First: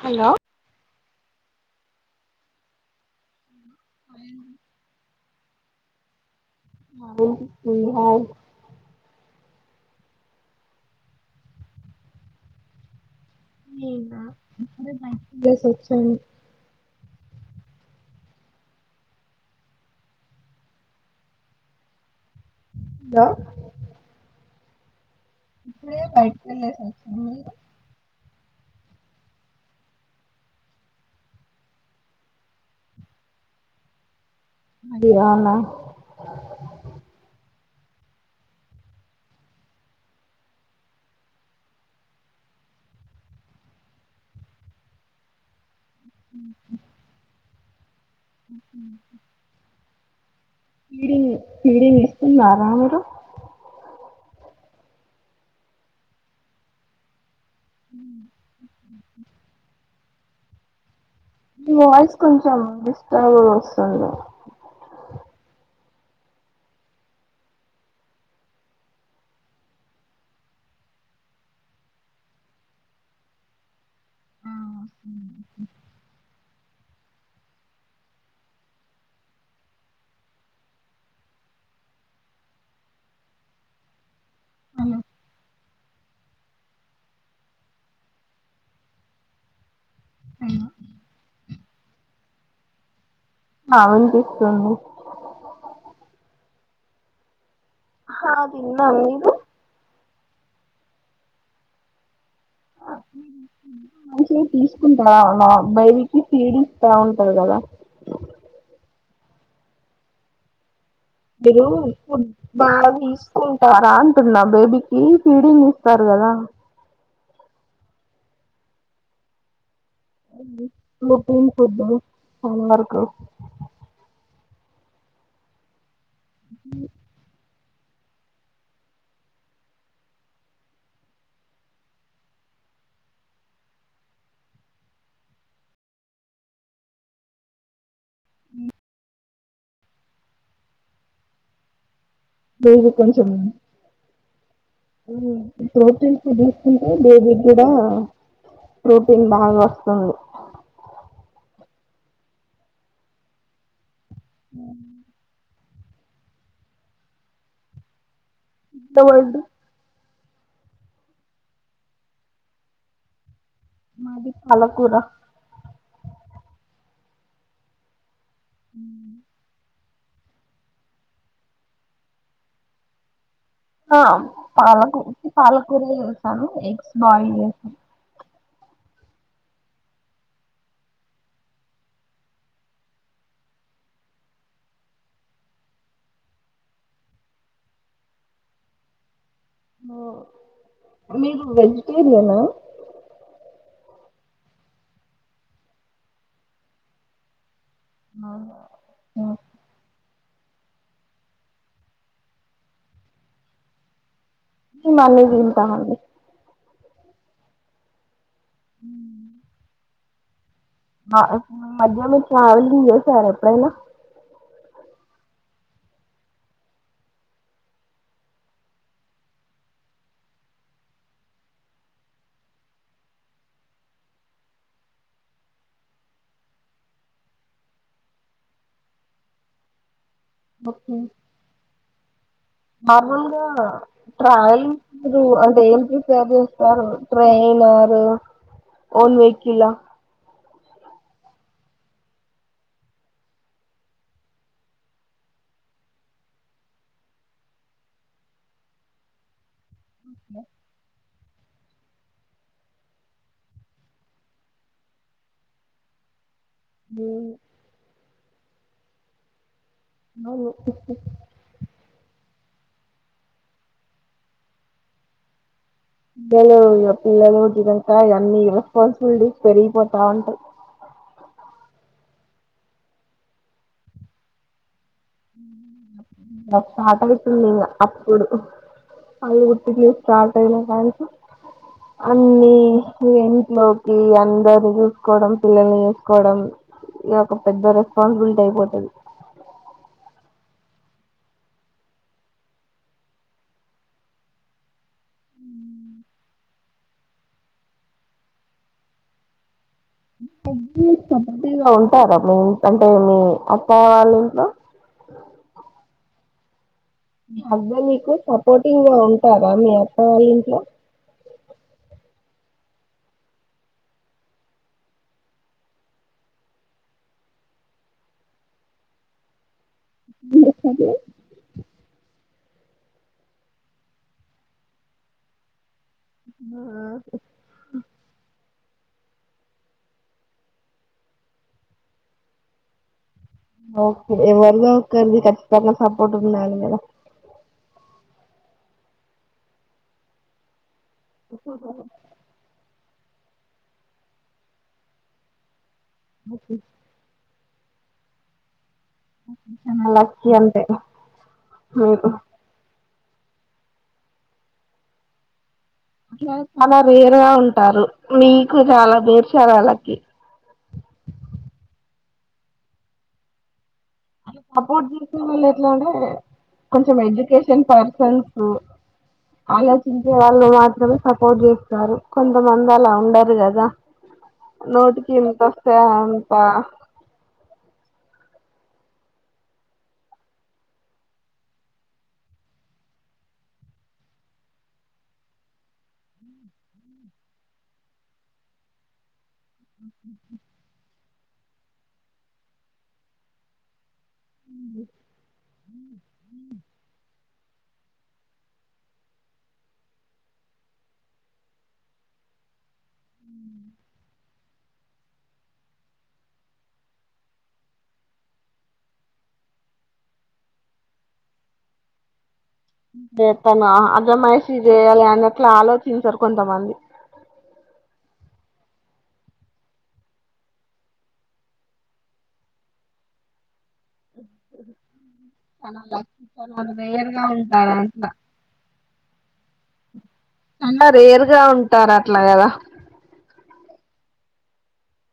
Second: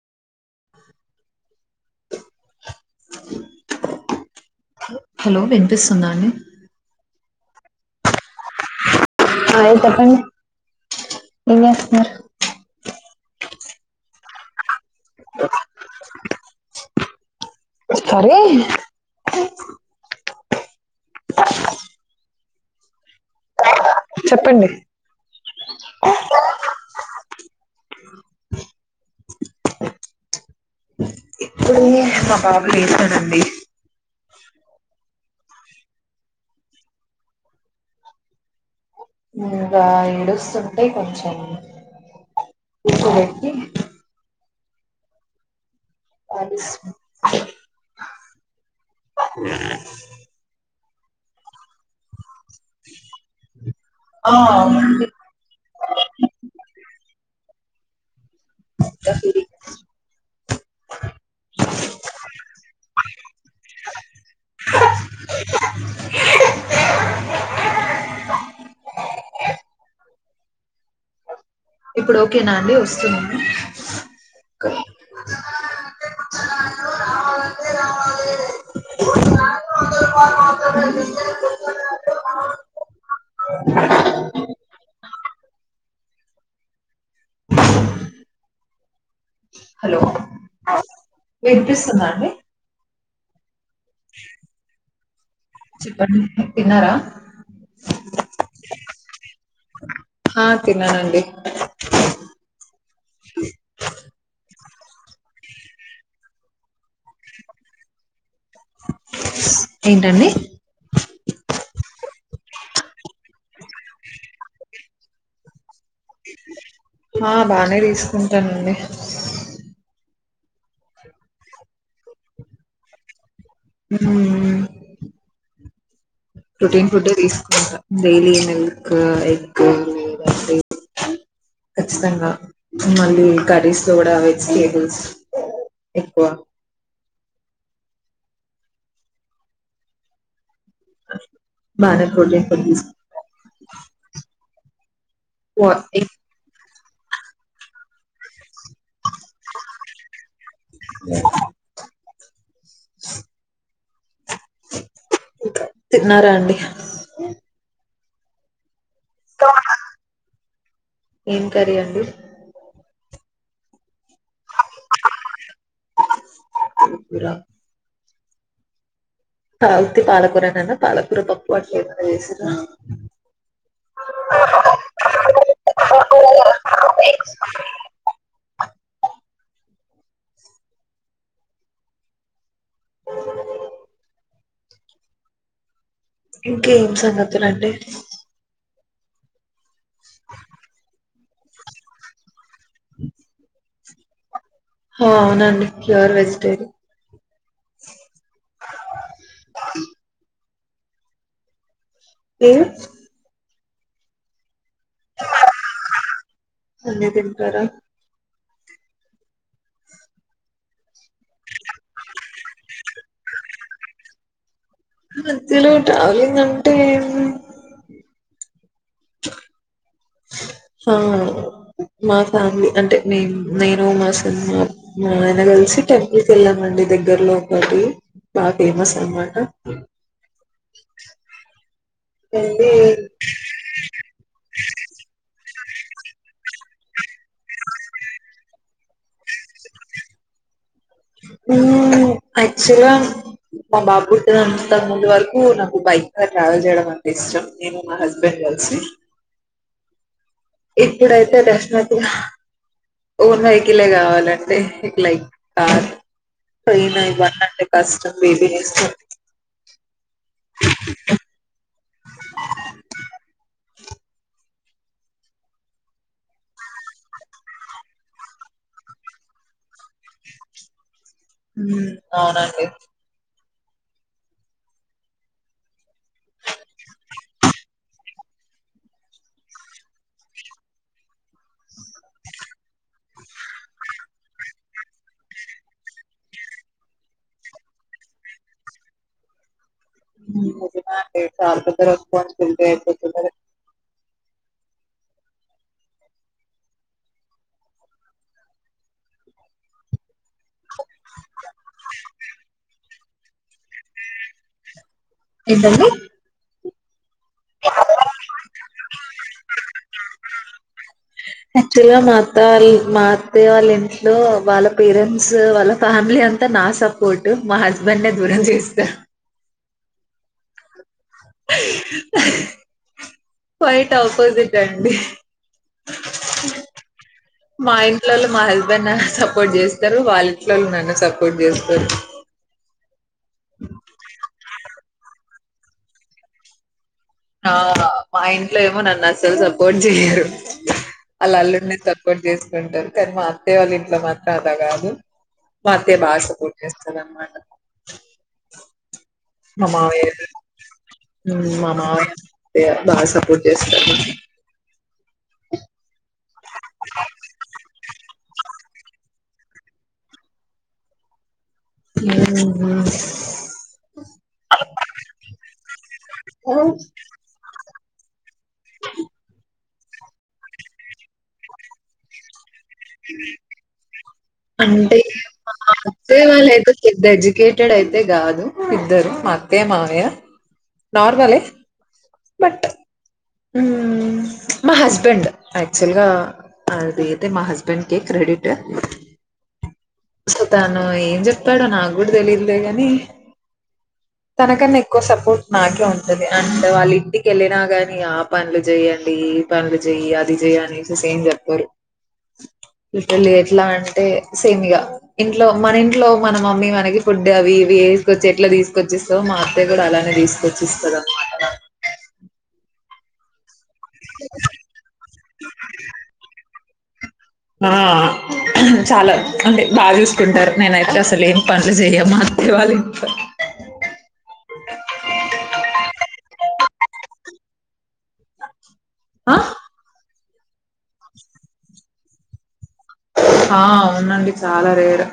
Hello అవు hello వినిపిస్తుందా అండి అండి హాయ్ హాయ్ చెప్పండి ఏం చేస్తున్నారు నేనా ఇప్పుడే బయటి నుండీ [unintelligible] వచ్చాను సరే.... హలో చెప్పండి ఇప్పుడే బయటికి వెళ్లేసి వచ్చిన [unintelligible] మా బాబు లేస్తాడండి అది అవునా ఇంకా ఏడుస్తుంటే కొంచెం ఎక్కువేక్కి ఆ థిస్ ఉహు [unintelligible] ఫీడింగ్ ఫీడింగ్ ఇస్తున్నారా మీరు ఆ అవునండి ఉ [unintelligible] మీ వాయిస్ కొంచెం డిస్టర్బ్ గా వస్తుంది ఇప్పుడు ఓకే నా అండి వస్తుందా అండి హ మ్యాంగో [unintelligible] హలో హలో అవునా వినిపిస్తుందా అండి ఆ వినిపిస్తుంది చెప్పండి తిన్నారా హా తిన్నాం మీరు హా తీన్నానండి మంచివి తీసుకుంటవ మా అబ్బాయి కి ఫీడ్ ఇస్తా ఉంటది కదా కుహు ఏంటండి మీరు బాగా తీసుకుంటారా అంటున్న బేబీకి ఫీడింగ్ ఇస్తారు కదా కదా ఆ బానే తీసుకుంటానండి ప్రోటీన్ ఫుడ్ హోం వర్క్ మ్... ప్రొటీన్ ఫుడ్ ఎ తీసుకుంటా డైలీ మిల్క్ ఎగ్ ఖచ్చితంగా మళ్ళీ కర్రీస్ లో కూడా వెజిటేబుల్స్ ఎక్కువ అ మ్ బానే ప్రోటీన్ ఫుడ్ తీస్ డైలీ కొంచెం వ ఎగ్ ప్రోటీన్ ఫుడ్ అంటే బేబీ కి గూడా ప్రోటీన్ బాగా వస్తుంది ఛీక్ ఛీక్ మ్ తిన్నారా అండి నో అండి ఏం కర్రీ అండి మాది పాలకూర కూరా ఉ ఉత్తి పాలకూరననేనా పాలకూర పప్పు అట్ల ఎమన్నా చేసిళ్ల ఆ పాలకు పాలకూర చేసాను ఎగ్స్ బాయిల్ చేసాను బ బ ఇంకేం సంగతులండి ఉమ్ మీరు వెజిటేరియనా అ హ అవునండి ప్యూర్ వెజిటేరియన్ అవును ఉమ్ ఉమ్ కిందకు పోయి తింటామండి అన్ని తింటారా హ్మ్మ్ మ మధ్యాహ్నం ట్రావెలింగ్ చేశారా ఎప్పుడైనా ఇందులో ట్రావెలింగ్ అంటే ఏమి సోమవారం మా ఫ్యామిలీ అంటే మే నేను మా సెల్లె మా ఆయన కలిసి టెంపుల్ కి వెళ్ళామండి దగ్గర్లో ఒకటి బాగా ఫేమస్ అనమాట [unintelligible] వెళ్ళి నార్మూల్గా ట్రావెలింగ్ ఏం చూశారు సారు ట్రైన్ ఆర్ ఓన్ వెహికలా ఉమ్ యాక్చువల్ గా మా బాబు పుట్టనంత ముందు వరకు నాకు బైక్ మీద ట్రావెల్ చేయడం అంత ఇష్టం నేను మా హస్బెండ్ ఐ సి ఇప్పుడ ఎలక్షన్ అప్పుడు ఓన్ వైకిలే కావాలండి ఇ లైక్ కార్ ట్రయిన్ ఇవ్వన్డి అంటే కష్టం బేబీనిస్తుంది [unintelligible] [unintelligible] పల్స్ చూడు పెరిగిపోతా ఉంటాయి హ్మ్మ్ అవునండి భర్త [unintelligible] అప్పుడు అది కుటి స్టార్ అయిన కా అన్ని ఇంక ఇంట్లోకి అందర్నీ చూసుకోవడం పిల్లల్ని చూసుకోవడం ఇ ఒక పెద్ద రెస్పాన్సిబిలిటీ అయిపోతది మా చాల ఉంటారు మీ అంటే మీ పోవాలి ఇంట్లో ఏంటండి హబ్బా మీీకు సపోర్టింగ్ గా ఉంటారా మీ అత్తవాళ్ళఇంట్లో యాక్చువల్ గా మా అత్త వాళ్ళ ఇంట్లో వాళ్ళ పేరెంట్స్ వాళ్ళ ఫ్యామిలీ అంతా నా సపోర్ట్ మా హస్బెండ్నే దూరం చేసే సారు మ [unintelligible] బయట ఆపోజిట్ అండి మా ఇంట్లలో మాహ నా సపోర్ట్ చేస్తారు వాళ్ళ ఇంట్లోళ్ళు నాన్ను సపోర్ట్ చేస్తారు ఓక ఎవరిదో ఉక్కరుది ఖచ్చితంగా సపోట్ ఉండాలి కదా ఆ మా ఇంట్లో ఏమో నన్ను అస్సలు సపోర్ట్ చెయ్యరు వాళ్ళ అల్లుడిని సపోర్ట్ చేసుకుంటారు కానీ మా అత్తయ్య వాళ్ళ ఇంట్లో మాత్రం అలా కాదు మా అత్తయ్య బాగా సపోర్ట్ చేస్తదన్న మాట మా చాలా మామయ్య లక్కీ అంతే ఉమ్ మీరు మామయ్య ఇక బాగా సపోర్ట్ చేస్తారు అంటే వాళ్ళు వేరుగా ఉంటారు మీకు నాలా బేర్ష వాళ్ళకి మ్మ్ హ్హ్ అ సపోర్ట్ చేసే వాళ్ళు ఎట్లాంటే ఎ కొంచెం ఎడ్యుకేషన్ పర్సన్స్ అలోచించే వాళ్ళు మాత్రమే సపోర్ట్ చేస్తారు కొంతమంది అలా ఉండరు కదా అంటే నోటికి ఎంత మా వస్తే అత్తయ్య అంత వాళ్ళయితే పెద్ద ఎడ్యుకేటెడ్ అయితే కాదు ఇద్దరు మా అత్తయ్య మావయ్య నార్మలే బట్ హ్మ్మ్ మా హస్బెండ్ యాక్చువల్ గా అది అయితే మా హస్బెం టెన్ కి క్రెడిట్ అయితే చెప్తాను ఏం చెప్త తాడు నాకు కూడా తెలియదులే కాని తనకన్నా ఎక్కువ సపోర్ట్ నాకే ఉంటుంది ఓకే అనుకోవాలి ఏంటి కెళ్ళినా గాని ఆ పనులు చెయ్యండి ఈ పనులు చెయ్యి అది చెయ్యి అనేసి ఏం చెప్పరు ఇటలీ ఎట్లా అంటే సేమ్ ఇగ ఇంట్లో మన ఇంట్లో మన మమ్మీ మనకి ఫుడ్ అవి ఇవి వేసుకొచ్చి ఎట్లా తీసుకొచ్చి ఇస్తాదో మా అత్తయ్య కూడా అలానే తీసుకొచ్చి ఇస్తారా మ్ తను ఆ అజమైషి చేయాలా అన్నట్లు ఆలోచించరు కొంతమంది మ్మా అ చాలా అంటే బాగా చూసుకుంటారు నేనైతే అసలు ఏం పనులు చేయ మా అత్త వాళ్ళ ఇంట్లో అ తన లైఫ్ లో వేరుగా ఉంటారంట హా ఉండరు వేరుగా ఉంటారు అట్లాగదా ఆ అవునండి చాలా రేరు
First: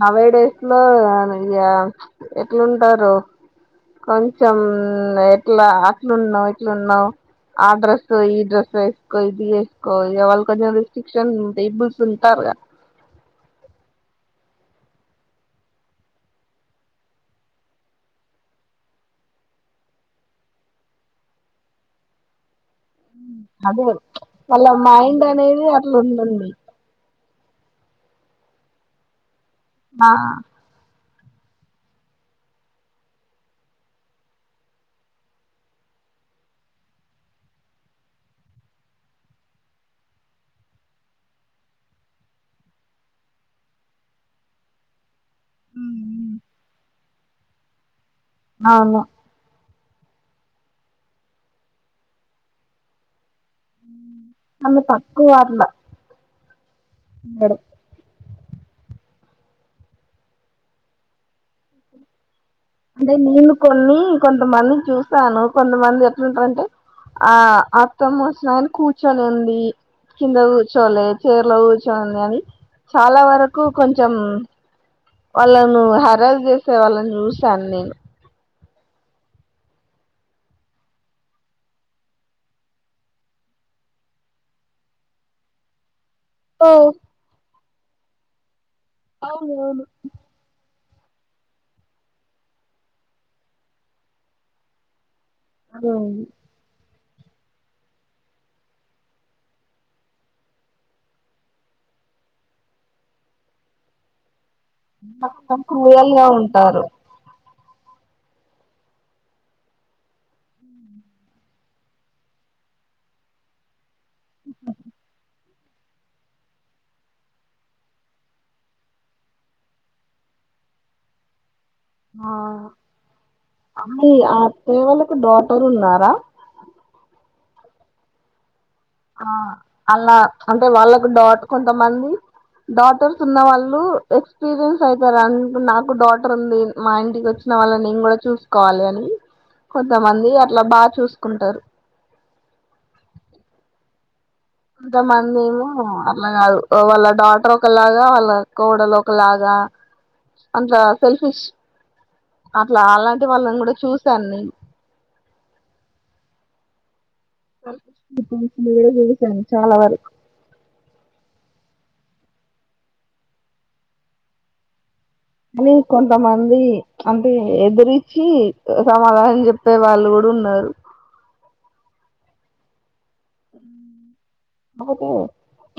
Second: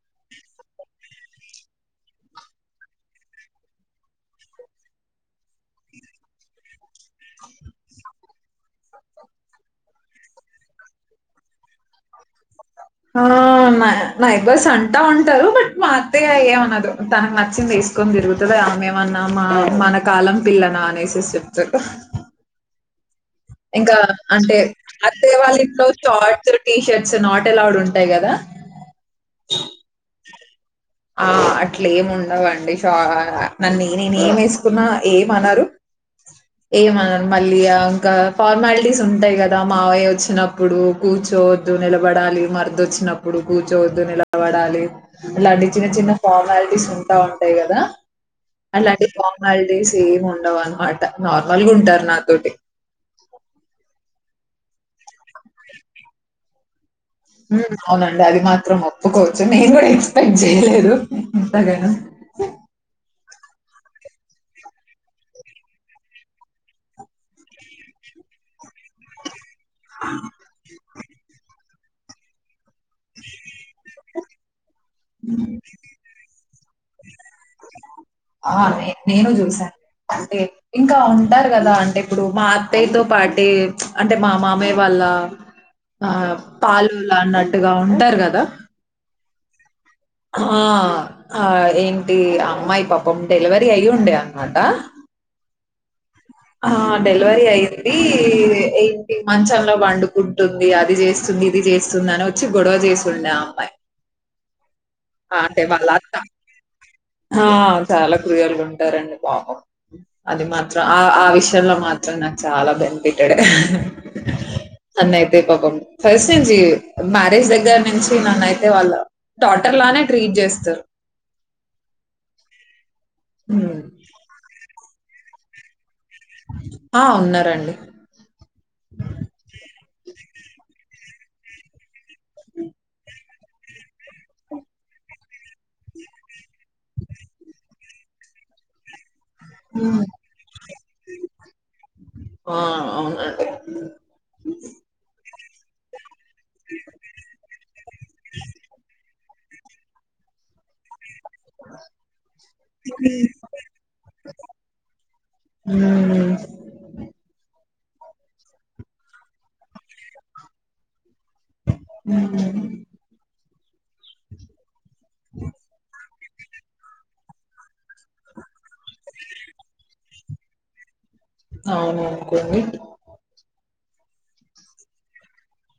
నన్ను కూడా చూస్తున్నావ్ గా ఇగ ఎట్లుంటారో కొంచెం ఎట్లా అట్లున్నావు ఇట్లున్నావు ఆ డ్రెస్ ఈ డ్రెస్ వేసుకో ఇది వేసుకో ఇగ వాళ్లు కొద్దిగా రిస్ట్రిక్షన్ పీపుల్స్ ఉంటారుగా ఆ నానైట్ డ్రెస్ అంటా ఉంటవ్ బట్ మా అత్తయ్య ఏమనదు తనకు నచ్చింది ఏసు కొని తిరుగుతదా ఆమెమన్నా మా మన కాలం పిల్లనా అనేసి చెప్తరు అదే ఇంకా అంటే వాళ్ళ మైండ్ అత్తయ్య వాళ్ళ అనేది ఇంట్లో అట్లా ఉంటుంది షార్ట్స్ టీషర్ట్స్ నాట్ ఎలోడ్ ఉంటాయి కదా ఆ ఆ అట్ల ఏమి ఉండవండి సొ నేను ఏం వేసుకున్నా ఏమనరు ఏమను మళ్ళీ ఆ ఇంకా ఫార్మాలిటీస్ ఉంటాయి గదా మావయ్య వొచ్చినప్పుడు కూ. కూర్చోవద్దు నిలబడాలి మర్థి వచ్చినప్పుడు కూర్చోద్దు నిలబడాలి ఇలాంటి చిన్న చిన్న ఫార్మాలిటీస్ ఉంటుంటాయి కదా అవును అలాంటి ఫార్మాలిటీస్ ఏమ్ ఉండవన్నా మాట నార్మల్గా ఉంటారు నాతోటి ఆమె తక్కువ అట్ల మ్మ్ అలాగే అంటే అది మాత్రం ఒప్పుకోవచ్చు సరేనా అంటే నేను కొన్ని కొంతమంది చూసాను కొంతమంది ఎట్లుంటారంటే ఆ అత్తమ్మ వొచ్చిన గానీ కూర్చొని ఉండి కింద కూర్చోవాలి చైర్లో కూర్చోండి అని చాలా వరకు కొంచెం కొంచెం వాళ్ళను హరాస్ చేసే వాళ్ళని చూశాను నేను ఆ నేను చూశాను అంటే ఇంకా ఉంటారు కదా అంటే ఇప్పుడు మా అత్తాయ్యతో పాటే ప్చ్ అంటే మా మామయ్య వాళ్ల లా ఆ ఓ పాలోళ్ళు అన్నట్టుగా ఉంటారు గాదా అవునవును ఆ ఆ ఏంటి అమ్మాయి పాపం డెలివరీ అయ్యి ఉండే అన్నామాట మ్మ్ డెలివరీ అయ్యింది ఏంటి మంచంలో పండుకుంటుంది అది చేస్తుంది ఇది చేస్తుంది న్నా వచ్చి గొడవ చేస్తుండే ఆ అమ్మాయి ఆ! అంటే [unintelligible] వాళ్ళ రియల్ అత్త. గా ఉంటారు ఆ! చాలా కృయల్ గా ఉంటారండి పాప అది మ ఆ ఆ విషయంలో మాత్రం నాకు చాలా బెనిపట్టాడే అన్నయితే ఓ ఓ ఫస్ట్ నుంచి మ్యారేజ్ దగ్గర నుంచి నన్ను అయితే వాళ్ళ డాటర్ లానే ట్రీట్ చేస్తారు ఆ హ్మ్. అయి అత్తయ్య వాళ్లకు డోటర్ ఉన్నారా ఆ ఉన్నారండి ఆ అలా అంటే వాళ్ళకు డౌట్ కొంతమంది డాటర్స్ ఉన్న వాళ్ళు ఎక్స్పీరియన్స్ అయితరు అ నాకు డాటర్ ఉంది మా ఇంటికి వచ్చి వాళ్ళ నేను కూడా చూసుకోవాలి అని కొంతమంది అట్లా బాగా చూసుకుంటారు ఆ! అవునండి. అంతమంది ఏమో అట్లా కాదు వాళ్ళ డాటర్ ఒకలాగా వాళ్ళ కోడలు లాగా అంత అట్ సెల్ఫిష్ అట్లా అలాంటి వాళ్ళని కూడా చూశాను నేను ఉ కూడా చూశాను చాలా వరకు ఉ అని కొంతమంది అంటే ఎదురిచ్చి సమాధానం చెప్పే వాళ్ళు కూడా ఉన్నారు అవును అనుకోండి [unintelligible]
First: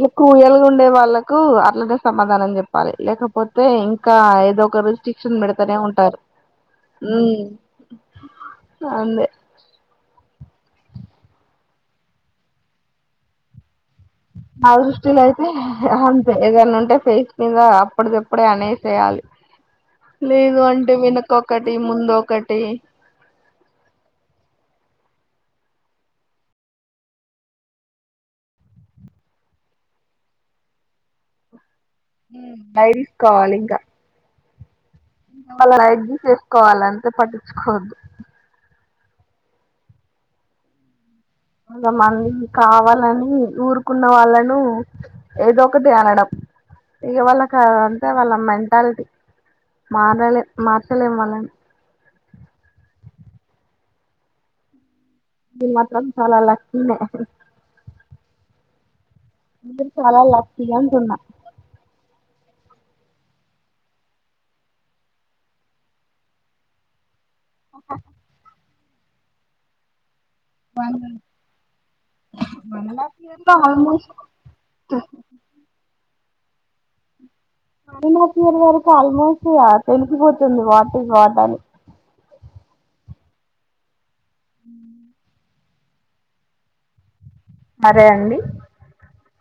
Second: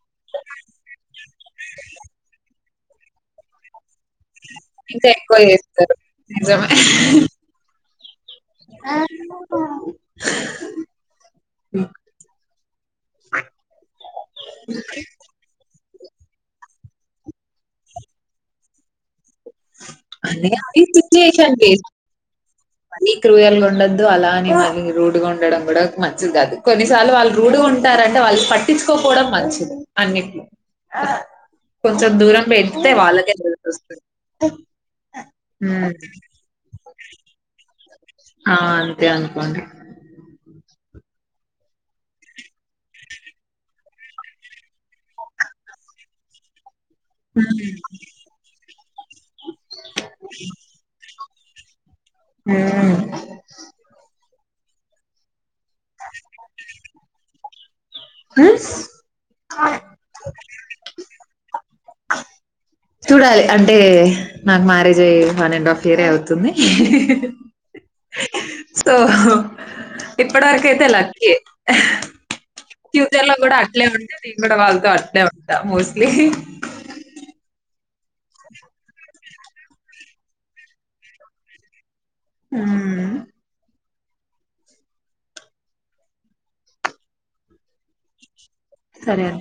ఇ క్రూయల్ గా ఉండే వాళ్ళకు అట్లానే సమాధానం చెప్పాలి లేకపోతే ఇంకా ఇకా ఏదో ఒక ఇంకా ఎక్కువ రిస్ట్రిక్షన్ పెడతనే జేస్తారు. ఉంటారు ఉ ఆ ర్ నా దృష్టిలో అయితే అంతే ఎదన్నా ఉంటే ఫేస్ మీద అప్పటిప్పుడే అనేసేయాలి అన్నీ లేదు అంటే వెనుక ఒకటి ముందు ఒకటి మళ్ళీ క్రూయల్గా ఉండదు అలా ని రూడ్ ఉండడం కూడా మంచిది కాదు కొన్నిసార్లు వాళ్ళు రూడు గా ఉంటారంటే వాళ్ళు పట్టించుకోపోవడం మంచిది అ కొంచెం దూరం పెడితే వాళ్ళకే తేలుస్తుంది వాళ్ళని లైట్ తీసేసుకోవాలి అంతే పట్టించుకోవద్దు అ అంతే అనుకోండి కొంత మంది కావాలని ఊరుకున్న వాళ్ళను ఏదో ఒకటి అనడం ఇక వాళ్ళ కా అంతే వాళ్ళ మెంటాలిటీ మారలే మార్చలేము మనం ఉ ఇది మాత్రం చాలా లక్కీ నే స్ మీర్ చాలా లక్కీ అంటున్న చూడాలి అంటే నాకు మ్యారేజ్ అయి వన్ అండ్ హాఫ్ ఇయర్ అ అవుతుంది ఇ హ క్ సో ఇప్పటివరకు అయితే లక్కీ వన్ లాక్ ఫుచర్లో ఇయర్ లో కూడా అట్లే ఆల్మోస్ట్ ఉంటే నేను కూడా వాళతో అట్లే ఉంటా మోస్ట్ మోస్ట్లీ అరినర్ వరకు ఆల్మోస్ట్ తెలికిపోతుంది వాట్ ఇస్ వాట్ అని ఉమ్ మ మరే అండి సరే అ